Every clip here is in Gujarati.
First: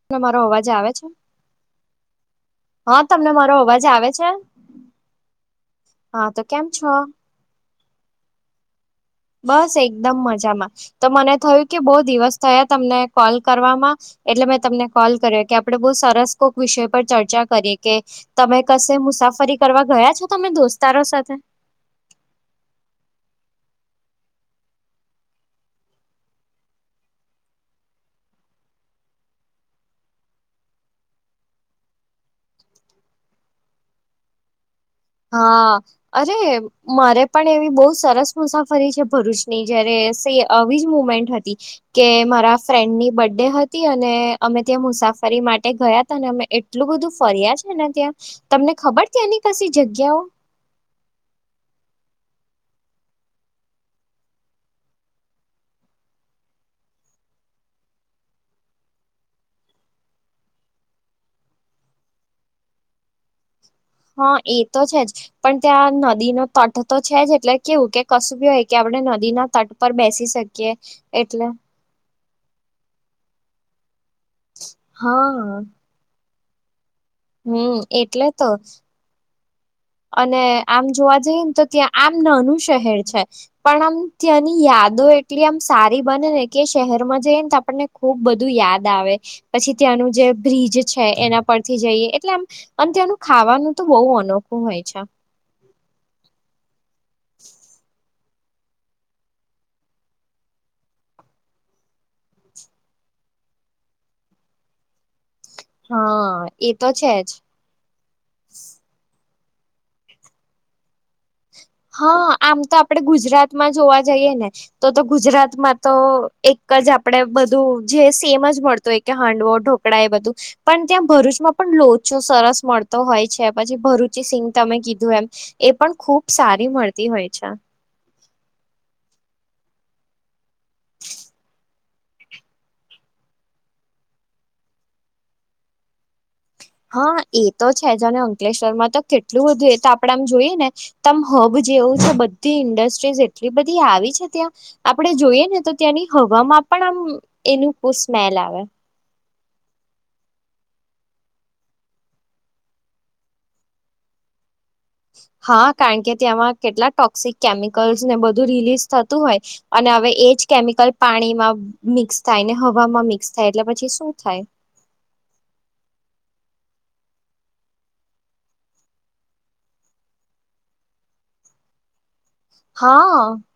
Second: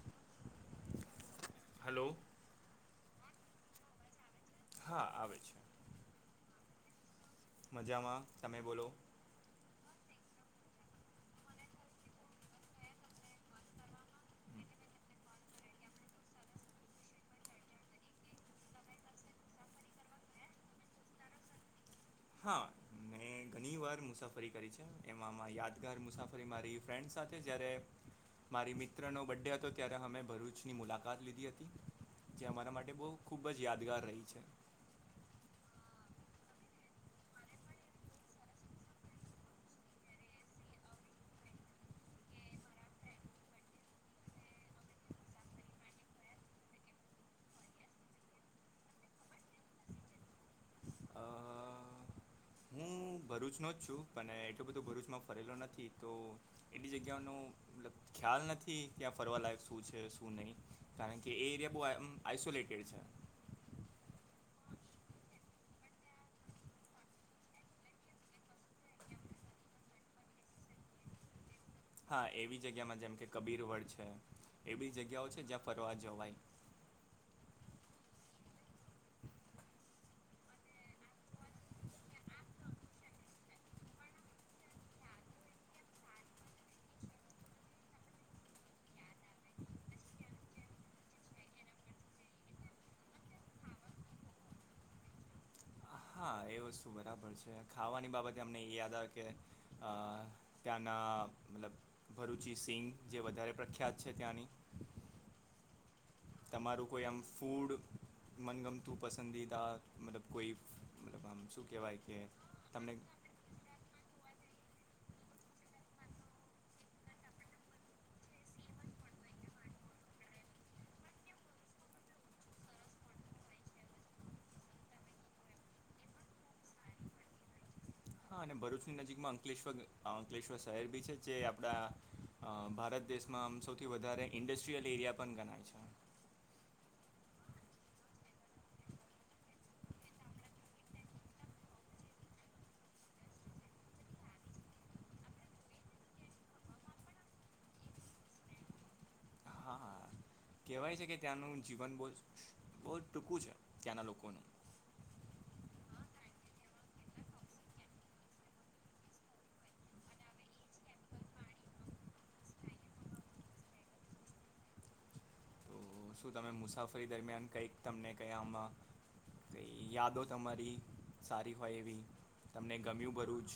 [unintelligible] મારો અવાજ આવે છે? હેલો. હા તમને મારો અવાજ આવે છે? હા આવે છે. હા. તો કેમ છો? મજામાં. તમે બોલો. બસ એકદમ મજામાં. તો મને થયું કે બહુ દિવસ થયા તમને કોલ કરવામાં. એટલે મેં તમને કોલ કર્યો, કે આપણે બહુ સરસ કોક વિષય પર ચર્ચા કરીએ કે તમે કશે મુસાફરી કરવા ગયા છો તમે દોસ્તારો સાથે? હા. મેં ઘની વાર મુસાફરી કરી છે. એમાં માં યાદગાર મુસાફરી મારી ફ્રેન્ડસ સાથે જ્યારે મારી મિત્રનો બડે હતો ત્યારે અમે ભરૂચની મુલાકાત લીધી હતી. જે અમારા માટે બહુ ખૂબ જ યાદગાર રહી છે. હા. અરે મારે પણ એવી બહુ સરસ મુસાફરી છે ભરૂચની, જયારે એસે આવી જ મુમેન્ટ હતી કે મારા ફ્રેન્ડ ની બડે હતી અને અમે ત્યાં મુસાફરી માટે ગયા તા, ને અમે એટ ટલું બધું ફર્યા છે ને ત્યાં, તમને ખબર ત્યાંની કસી જગ્યાઓ? અહ હું ભરૂચનો જ છું, પણ એટલો બધું ભરૂચમાં ફરેલો નથી તો એટલી જગ્યાઓનું મતલબ ખ્યાલ નથી કે આ ફરવા લાાયક શું છે, શું નહીં. કારણ કે એ એરિયા બહુ એમ આઇસોલેટેડ છે. હા એ તો છે જ. પણ ત્યાં નદી નો તટ તો છે જ એટલે કેવું કે કશુ બી હોય કે આપણે નદી ના તટ પર બેસી શકીએ એટલે. હા એવી જગ્યા માં જેમ કે કબીરવડ છે, એવી જગ્યાઓ છે હા જ્યાં ફરવા જવાય. હમ્મ, એટલે તો. અને આમ જોવા જઈએ ને તો ત્યાં આમ નાનું શહેર છે પણ આમ ત્યાંની યાદો એટલી આમ સારી બને ને કે શહેરમાં જઈ ને તો આપણને ખુબ બધું યાદ આવે. પછી ત્યાં નું જે બ્રિજ છે એના પરથી જઈએ, એટલે આમ આમ ત્યાંનું ખાવાનું તો બહુ અનોખું હોય છે. હા એ વસ્તુ બરાબર છે. ખાવાની બાબતે અમને એ યાદ આવે કે અહ ત્યાંના મતલબ ભરૂચી સિંંગ જે વધારે પ્રખ્યાત છે ત્યાંની. હા એ તમારું તો કોઈ છે આમ જ ફૂડ મનગમતું, પસંદીદા, મતલબ કોઈ, મતલબ આમ સુ હા, આમ તો આપડે ગુજરાત તમાં જોવા જઈએ ને, તો તો ગુજરાતમાં તો એક જ આપડે બધું જે સેમ જ મળતો હોય કે, હાંડવો ઢોકળા એ બધું જ પણ ત્યાં ભરૂચમાં પણ લોચો સરસ મળતો હોય છે, પછી ભરૂચી સિંગ તમે કીધું એમ એ પણ ખુબ સારી મળતી હોય છે. હા, અને ભરૂચની નજીકમાં અંકલેશ્વ બી અંકલેશ્વર શહેર બી છે જે આપડા અ ભારત દેશમાં આમ સૌથી વધારે ઇન્ડસ્ટ્રીયલ એરિયા પન ગનાય છે. હા, એ તો છે જ. અને અંકલેશ્વર માં તો કેટલું બધું, એતો આપડે આમ જોઈએ ને તમ હબ જેવું છે, બધી ઇન્ડસ્ટ્રીઝ, એટલી બધી આવી છે ત્યાં આપડે જોઈએ ને તો ત્યાંની હવામાં પણ આમ એનું બો સ્મેલ આવે. હા, કહેવાય છે કે ત્યાંનું જીવન બઉ જ બહુજ ટૂંકું છે, ત્યાંના લોકોનું. હા, કારણ કે ત્યાંમાં કેટલા ટોક્સિક કેમિકલ્સ ને બધું રિલીઝ થતું હોય અને હવે એજ કેમિકલ પાણીમાં મિક્સ થાય ને હવામાં મિક્સ થાય એટલે પછી શું થાય? હ સુ તમે મુસાફરી દરમિયાન કંઈક તમને કંઈ આમાં કઈ યાદો તમારી સારી હોય એવી તમને ગમ્યું હા ભરૂચ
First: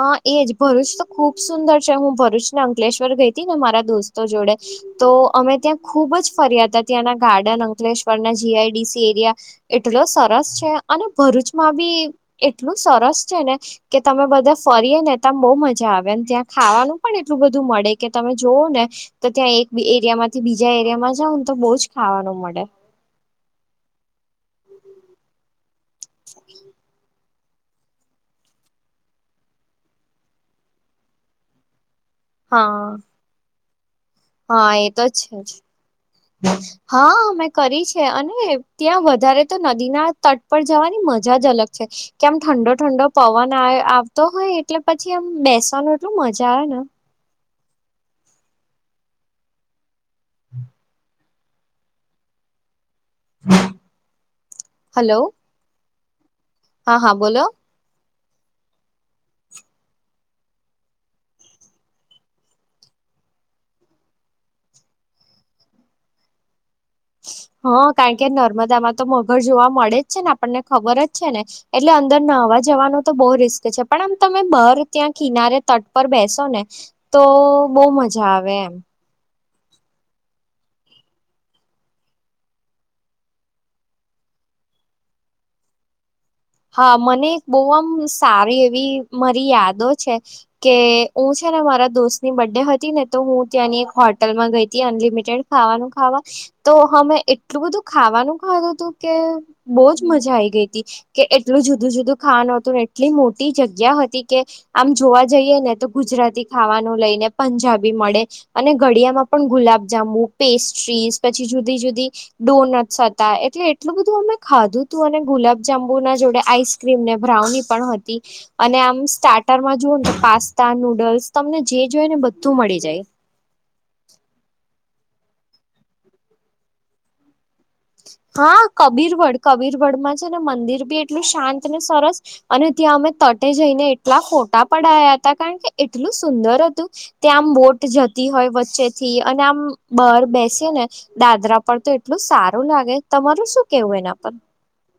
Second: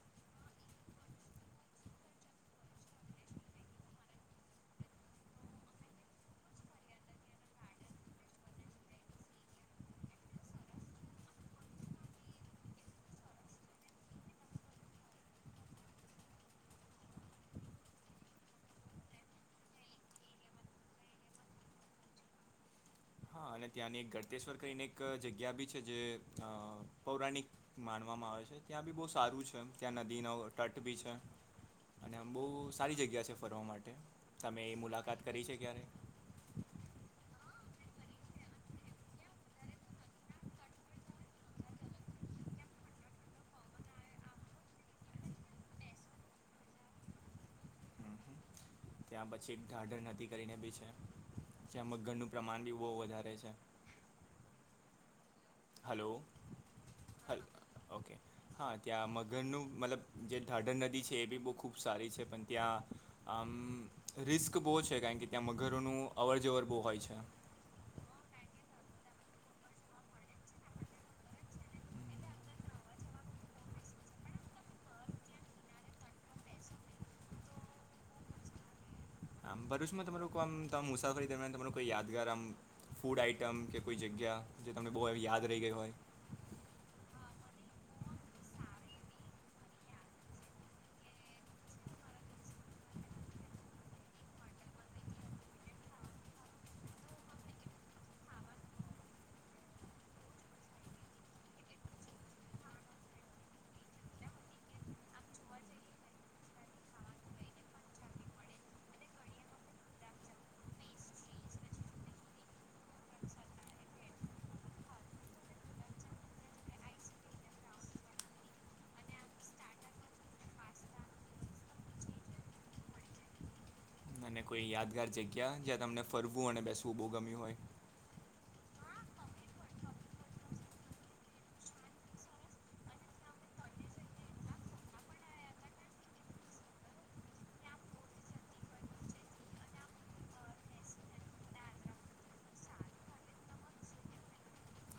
હા, એજ ભરૂચ તો ખુબ સુંદર છે, હું ભરૂચ ને અંકલેશ્વર ગઈ હતી ને મારા દોસ્તો જોડે તો અમે ત્યાં ખુબ જ ફર્યા હતા, ત્યાંના ગાર્ડન અંકલેશ્વરના જીઆઈડીસી એરિયા એટલો સરસ છે અને ભરૂચમાં બી એટલું સરસ છે ને કે તમે બધા ફરીએ ને ત બઉ મજા આવેને, ત્યાં ખાવાનું પણ એટલું બધું મળે કે તમે જોવો ને, તો ત્યાં એક એરિયામાંથી બીજા એરિયામાં જાઉ ને, તો બહુ જ ખાવાનું મળે. હા અને ત્યાંની એક ગળતેશ્વર કરીને એક જગ્યા બી છે જે પૌરાણિક માનવામાં આવે છે, ત્યાં બી બહુ સારું છે, ત્યાં નદીનો તટ બી છે અને આમ બહુ હા સારી જગ્યા છે ફરવા માટે, તમે હા એ તો મુલાકાત કરી જ છે ક્યારે? [inaudible] હા, મેં કરી છે, અને ત્યાં વધારે તો, નદીના તટ પર જવાની મજા જ અલગ છે! કે આમ ઠંડો ઠંડો પવન આવતો હોય, એટલે પછી આમ બેસવાનું એટલું મજા આવે ને! ત્યાં પછી એક ઢાઢર નદી કરીને બી છે, જ્યાં મઘરનું પ્રમાણ બી બહુ વધારે છે. હલો હલો હા હા હલ્ બોલો ઓકે હા, ત્યાં મગરનું મતલબ, જે ઢાઢર નદી છે એ બી બહુ ખૂબ સારી છે પણ ત્યાં આમ રિસ્ક બહુ છે, કારણ કે ત્યાં મગરોનું અવર જવર બહુ હોય છે. હા, કારણ કે નર્મદામાં તો મગર જોવા મળે જ છે ને, આપણને ખબર જ છે ને. એટલે અંદર નાહવા જવાનો તો બહુ રિસ્ક છે, પણ આમ તમે બહર ત્યાં કિનારે તટ પર બેસો ને તો બહુ મજા આવે, એમ. આમ ભરૂચમાં તમે લોકો આમ, મુસાફરી દરમિયાન તમારો કોઈ યાદગાર આમ? ફૂડ આઈટમ, કે કોઈ જગ્યા? જે તમને બહુ યાદ રહી ગઈ હોય! હા, મને એક બહુ આમ સારી એવી મારી યાદો છે, કે હું છે ને મારા દોસ્ત ની બર્ડે હતી ને, તો હું ત્યાંની એક હોટલમાં ગઈતી, અનલિમિટેડ ખાવાનું ખાવા તો અમે એટલું બધું ખાવાનું ખાધું હતું કે બોજ મજા આ ગઈ હતી કે એટલું જુદું જુદું ખાવાનું હતું, એટલી મોટી જગ્યા હતી કે આમ જોવા જઈએ ને તો ગુજરાતી ખાવાનું લઈને પંજાબી મળે અને ઘડિયામાં પણ ગુલાબજામ્બુ, પેસ્ટ્રીઝ પછી જુદી જુદી ડોનટસ હતા, એટલે એટલું બધું અમે ખાધું તું અને ગુલાબજામુન એના જોડે આઈસક્રીમ ને બ્રાઉની પણ હતી. અને આમ સ્ટાર્ટરમાં જુવોને તો પાસ્તા નૂડલ્સ તમને જે જોય ને બધું મળી જાય. અને કોઈ યાદગાર જગ્યા જ્યાં તમને ફરવું અને બેસવું બહુ ગમ્યું હોય. હા કબીરવડ કબીરવડમાં છે ને મંદિર બી એટલું શાંત ને સરસ અને ત્યાં અમે તટે જઈને એટલા ફોટા પડાયા હતા કારણ કે એટલું સુંદર હતું. ત્યાં આમ બોટ જતી હોય વચ્ચેથી અને આમ બાર બેસે ને દાદરા પર તો એટલું સારું લાગે તમારું શું કેવું એના પર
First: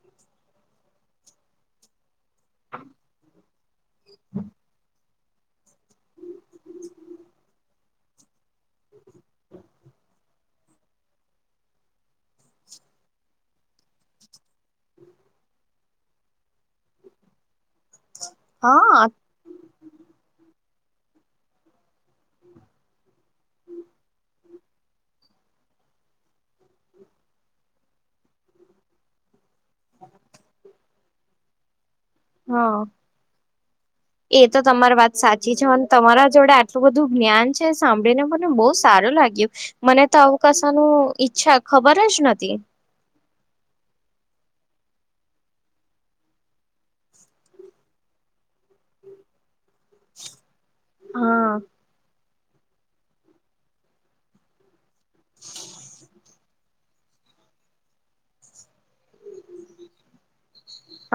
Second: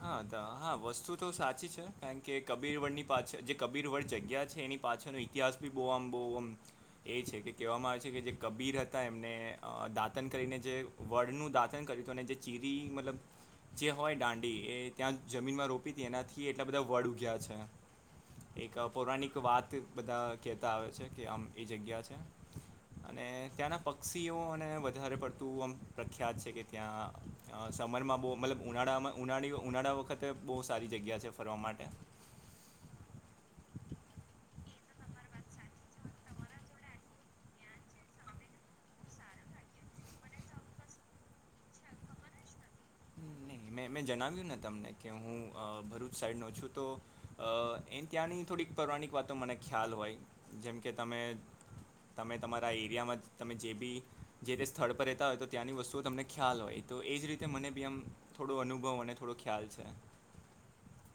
હા હા વસ્તુ તો સાચી છે કારણ કે કબીર વડની પાછે જે કબીર વળ જગ્યા છે, એની પાછળનો ઇતિહાસ ભી બહુ આમ બહુ આમ એ છે કે કહેવામાં આવે છે કે જે કબીર હતા એમને દાંતન કરીને જે વડનું દાંતણ કર્યું હતું, અને જે ચીરી મતલબ જે હોય દાંડ એ ત્યાં જમીનમાં રોપી હતી એનાથી એટલા બધા વાળું ગયા છે, એક હા પૌરાણિક એક વાત બધા કહેતા આવે છે કે આમ એ જગ્યા છે. અને ત્યાંના પક્ષીઓને વધારે પડતું આમ પ્રખ્યાત છે કે ત્યાં સમરમાં બહુ મતલબ ઉનાળામાં ઉનાળી ઉનાળા વખતે બહુ સારી જગ્યા છે, ફરવા માટે હા એ તો તમારી વાત સાચી છે, અને તમારા જોડે આટલું બધું જ્ઞાન છે સાંભળીને મને બહુ સારું લાગ્યું મને તો અુંકાશાનું ઈચ્છા ખબર જ નથી. મેં મેં જણાવ્યું ને તમને કે હું ભરૂચ સાઈડનો છું તો, એ ત્યાંની થોડી પૌરાણિક વાતો મનેઅ ખ્યાલ હોય જેમ કે તમે હા તમે તમારા એરિયામાં તમે જે બી જે તે સ્થળ પર રહેતા હોય તો ત્યાંની વસ્તુઓ તમને ખ્યાલ હોય, તો એ જ રીતે મને બી આમ થોડો અનુભવ અને થોડો ખ્યાલ છે.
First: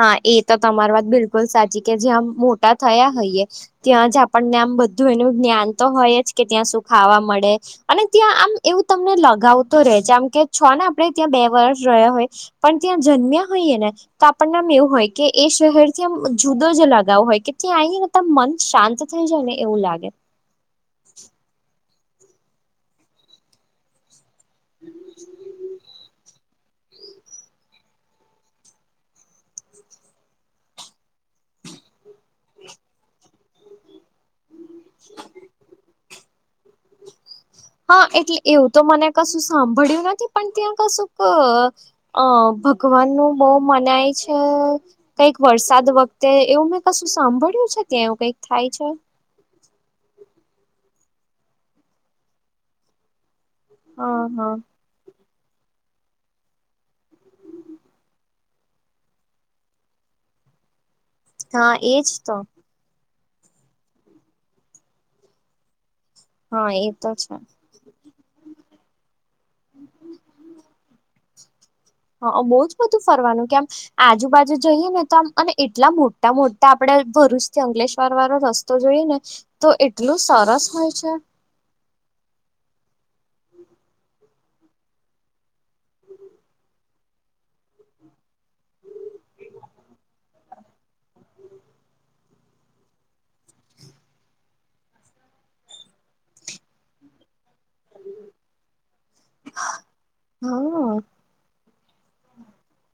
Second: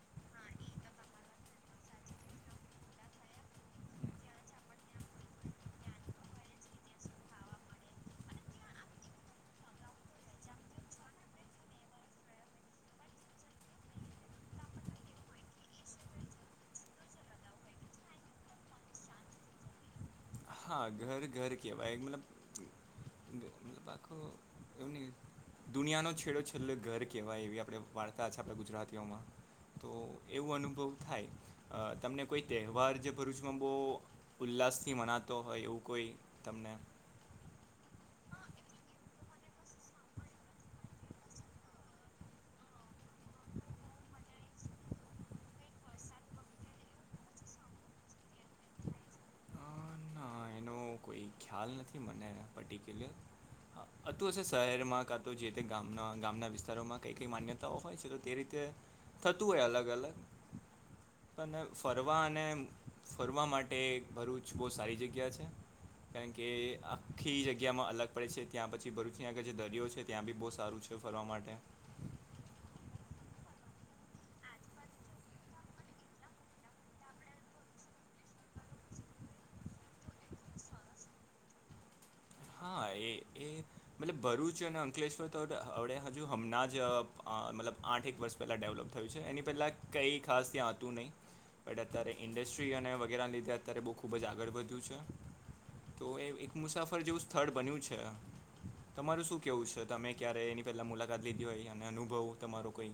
હા, એ તો તમારી વાત બિલકુલ સાચી કે જ્યાં મોટા થયા હોઈએ. ત્યાં જ આપણને આમ બધું એનું જ્ઞાન તો હોય જ કે ત્યાં શું ખાવા મળે. અને ત્યાં આમ એવું તમને લગાવતો રહેે છે, આમ કે છો ને આપણે ત્યાં બે વર્ષ રહ્યા હોય. પણ ત્યાં જન્મ્યા હોઈએ ને તો આપણનેમ એવું હોય કે એ શહેર થી આમ જુદો જ લગઓ હોય, કે ત્યાં મન શાંત થઈ જાય ને એવું લાગે હા ઘર ઘર કેવાય મતલબ મતલબ આખો એમની દુનિયાનો છેડો છે. છેલ્લે ઘર કેહેવાય એવી આપણે વાળતા છે, આપણા ગુજરાતીઓમાં તો એવું અનુભવ થાય, તમને કોઈ તહેવાર જે ભરૂચમાં બહુ ઉલ્લાસથી મનાતો હોય એવું કોઈ તમને હા, એટલે એવું તો મને કશું સાંભળ્યું નથી પણ ત્યાં કશું ક અ ભગવાન નું બહ મનાય છે. કઈક વરસાદ વખતે એવું મેં કશું સાંભળ્યું છે, ત્યાંવું કઈક થાય છે. પણ એનો કોઈ ખ્યાલ નથી મને પર્ટિક્યુલર હા તું અ શહેરમાં કા તો જે તે ગામના ગામના વિસ્તારોમાં કઈ કઈ માન્યતાઓ હોય છે. તો તે રીતે થતું હોય અલગ અલગ અને હા એજ ફરવા તો અને ફરવા માટે ભરૂચ બહુ સારી જગ્યા છે, કારણ કે હા એ તો છે આખી જગ્યા જગ્યામાં અલગ પડે છે ત્યાં પછી ભરૂચની આખળ જે દરિયો છે, ત્યાં બી બહુ સારું છે ફરવા માટે હા, બહુ જ બધું ફરવાનું કેમ આજુબાજુ જઈએ ને તો આમ અને એટલા મોટા મોટા આપડે ભરૂચથી અંકલેશ્વર વાળો રસ્તો તો જોઈએ ને તો એટલું સરસ હોય છે. હા, એ એ મતલબ ભરૂચ અને અંકલેશ્વર તો અડ હજુ હમણાં જ મતલબ આઠ એક વર્ષ પહેલાં ડેવલપ થયું છે એની પહેલાં કંઈ ખાસ ત્યાં હતતું નહીં. બ અત્યારે ઇન્ડસ્ટ્રી અને વગેરેના લીધે અત્યારે બહુ ખૂબ જ આગળ વધ્યું છે તો એ એક મુસાફર જો સ્ર્ડ બન્યું છે તમારું શું કેવું છે તમે ક્યારે એની પહેલા હા. મુલાકાત લીધી કહેવાય અને અનુભવ તમારો કંઈ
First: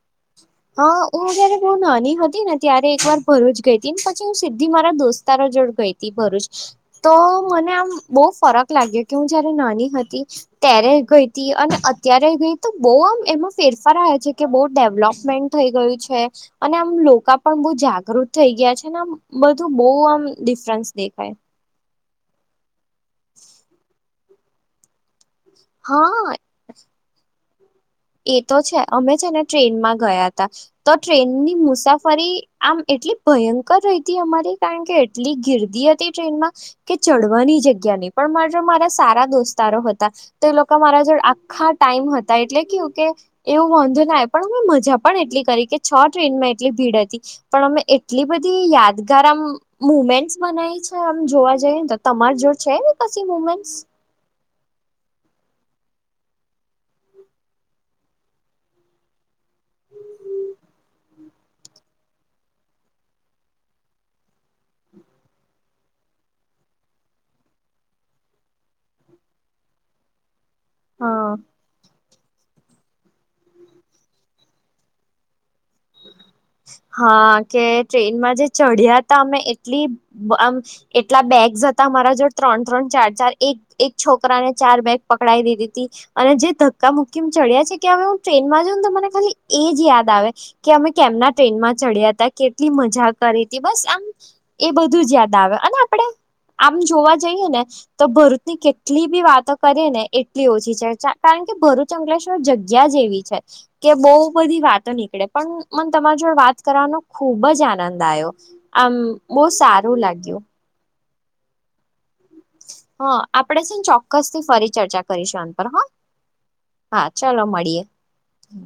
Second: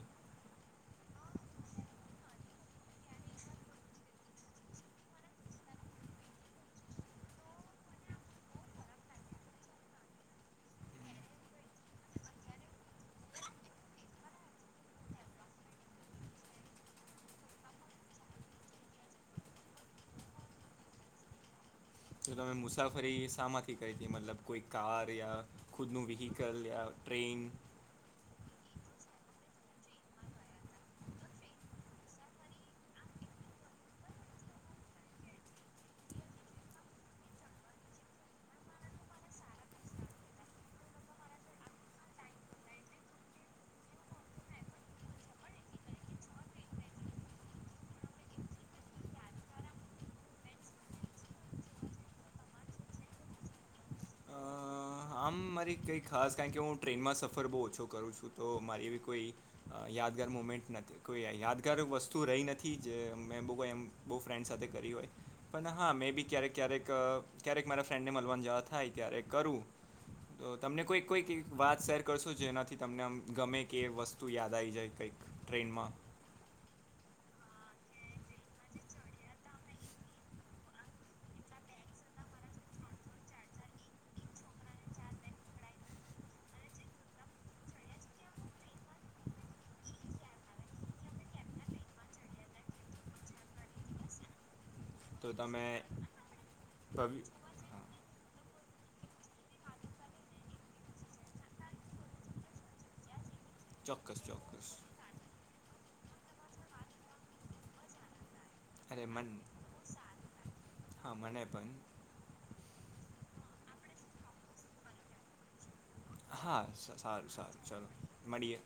હા હું જારે બઉ નાની હતી ને ત્યારે એક વાર ભરૂચ ગઈ હતી ને પછી હું સીધી મારા દોસ્તારો જોડે ગઈ ભરૂચ તો મને આમ બહુ ફરક લાગ્યો કે હું જયારે નાની હતી ત્યારે ગઈ હતી અને અત્યારે ગઈ તો બહ આમ એમાં ફેરફાર આવ છે કે બહ ડેવલોપ મેન્ટ થઈ ગયું છે અને આમ લોકો પણ બહુ જાગૃત થઈ ગયા છે આમ બધું બહુ આમ ડિફરન્સ દેખાય જો તમે મુસાફરી શામાંથી કરી હતી મતલબ કોઈ કાર યા ખુદનું હા વ્હીકલ યા ટ્રેન એ તો છે અમે છે ને ટ્રેનમાં ગયા હતા તો ટ્રેનની મુસાફરી આમ એટલી ભયંકર રહીતી અમારી કારણ કે એટલી ગિરદી હતી ટ્રેનમાં કે ચડવાની જગ્યા નહી પણ મા મારા સારા દોસ્તારો હતા તો એ લોકો મારા જોડે આખા ટાઈમ હતા એટલે કુ કે એવું વાંધો ના પણ અમે મજા પણ એટલી કરી કે છ ટ્રેનમાં એટલી ભીડ હતી. પણ અમે એટલી બધી યાદગાર આમ મુમેન્ટસ બનાયઈ છે આમ જોવા જઈએ ને તો તમાર જોડે છે એવી કસી મુમેન્ટસ અ આમ મારી કંઈ ખાસ કારણ કે હું ટ્રેનમાં સફર બહુ ઓછો કરું છું તો મારી એવી કોઈ યાદગાર મુમેન્ટ નથી કોઈ યાદગાર વસ્તુ રહી નથી જે મેં બહું કોઈ એમ બહુ ફ્રેન્ડ સાથે કરી હોય પણ હા મેં બી ક્યારેક ક્યારેક ક્યારેક મારા ફ્રેન્ડને મળવાની જાત થાય ક્યારે કરું તો તમને કોઈક હા કોઈક વાત શેર કરશો જેનાથી તમને આમ ગમે કે વસ્તુ યાદ આવી જાય કંઈક ટ્રેનમાં હા કે ટ્રેનમાં જે ચડ્યા હતા અમે એટલી આમ એટલા બેગ્સ હતા મારા જો ત્રણ ત્રણ ચાર ચાર એક એક છોકરા ને ચાર બેગ પકડાઈ દીધી તી. અને જે ધક્કા મુકી ચડ્યા છે કે હવે હું ટ્રેનમાં જાઉં ને તો મને ખાલી એજ યાદ આવે કે અમે કેમના ટ્રેનમાં ચડ્યા હતા કેટલી મજા કરી હતી બસ આમ એ બધું જ તો યાદ આવે તમે અને આપણે આમ જોવા જઈએ ને હા તો ભરૂચની કેટલી બી વાતો કરીએ ને એટલી ઓછી છે કારણ કે ભરૂચ અંકલેશ્વર જગ્યા એવી છે. કે બહુ ચોક્કસ બધી ચોક્કસ વાતો નીકળે પણ મને તમારી જોડે વાત કરવાનો ખુબ જ આનંદ આયો. આમ અરે મન બહુ સારું લાગ્યું. હા મને પણ. હા આપણેે છે ને ચોક્કસ થી ફરી ચર્ચા કરીશું એન પર હા. હા સારું ચલો સારું મળીએ. ચાલો મળીએ.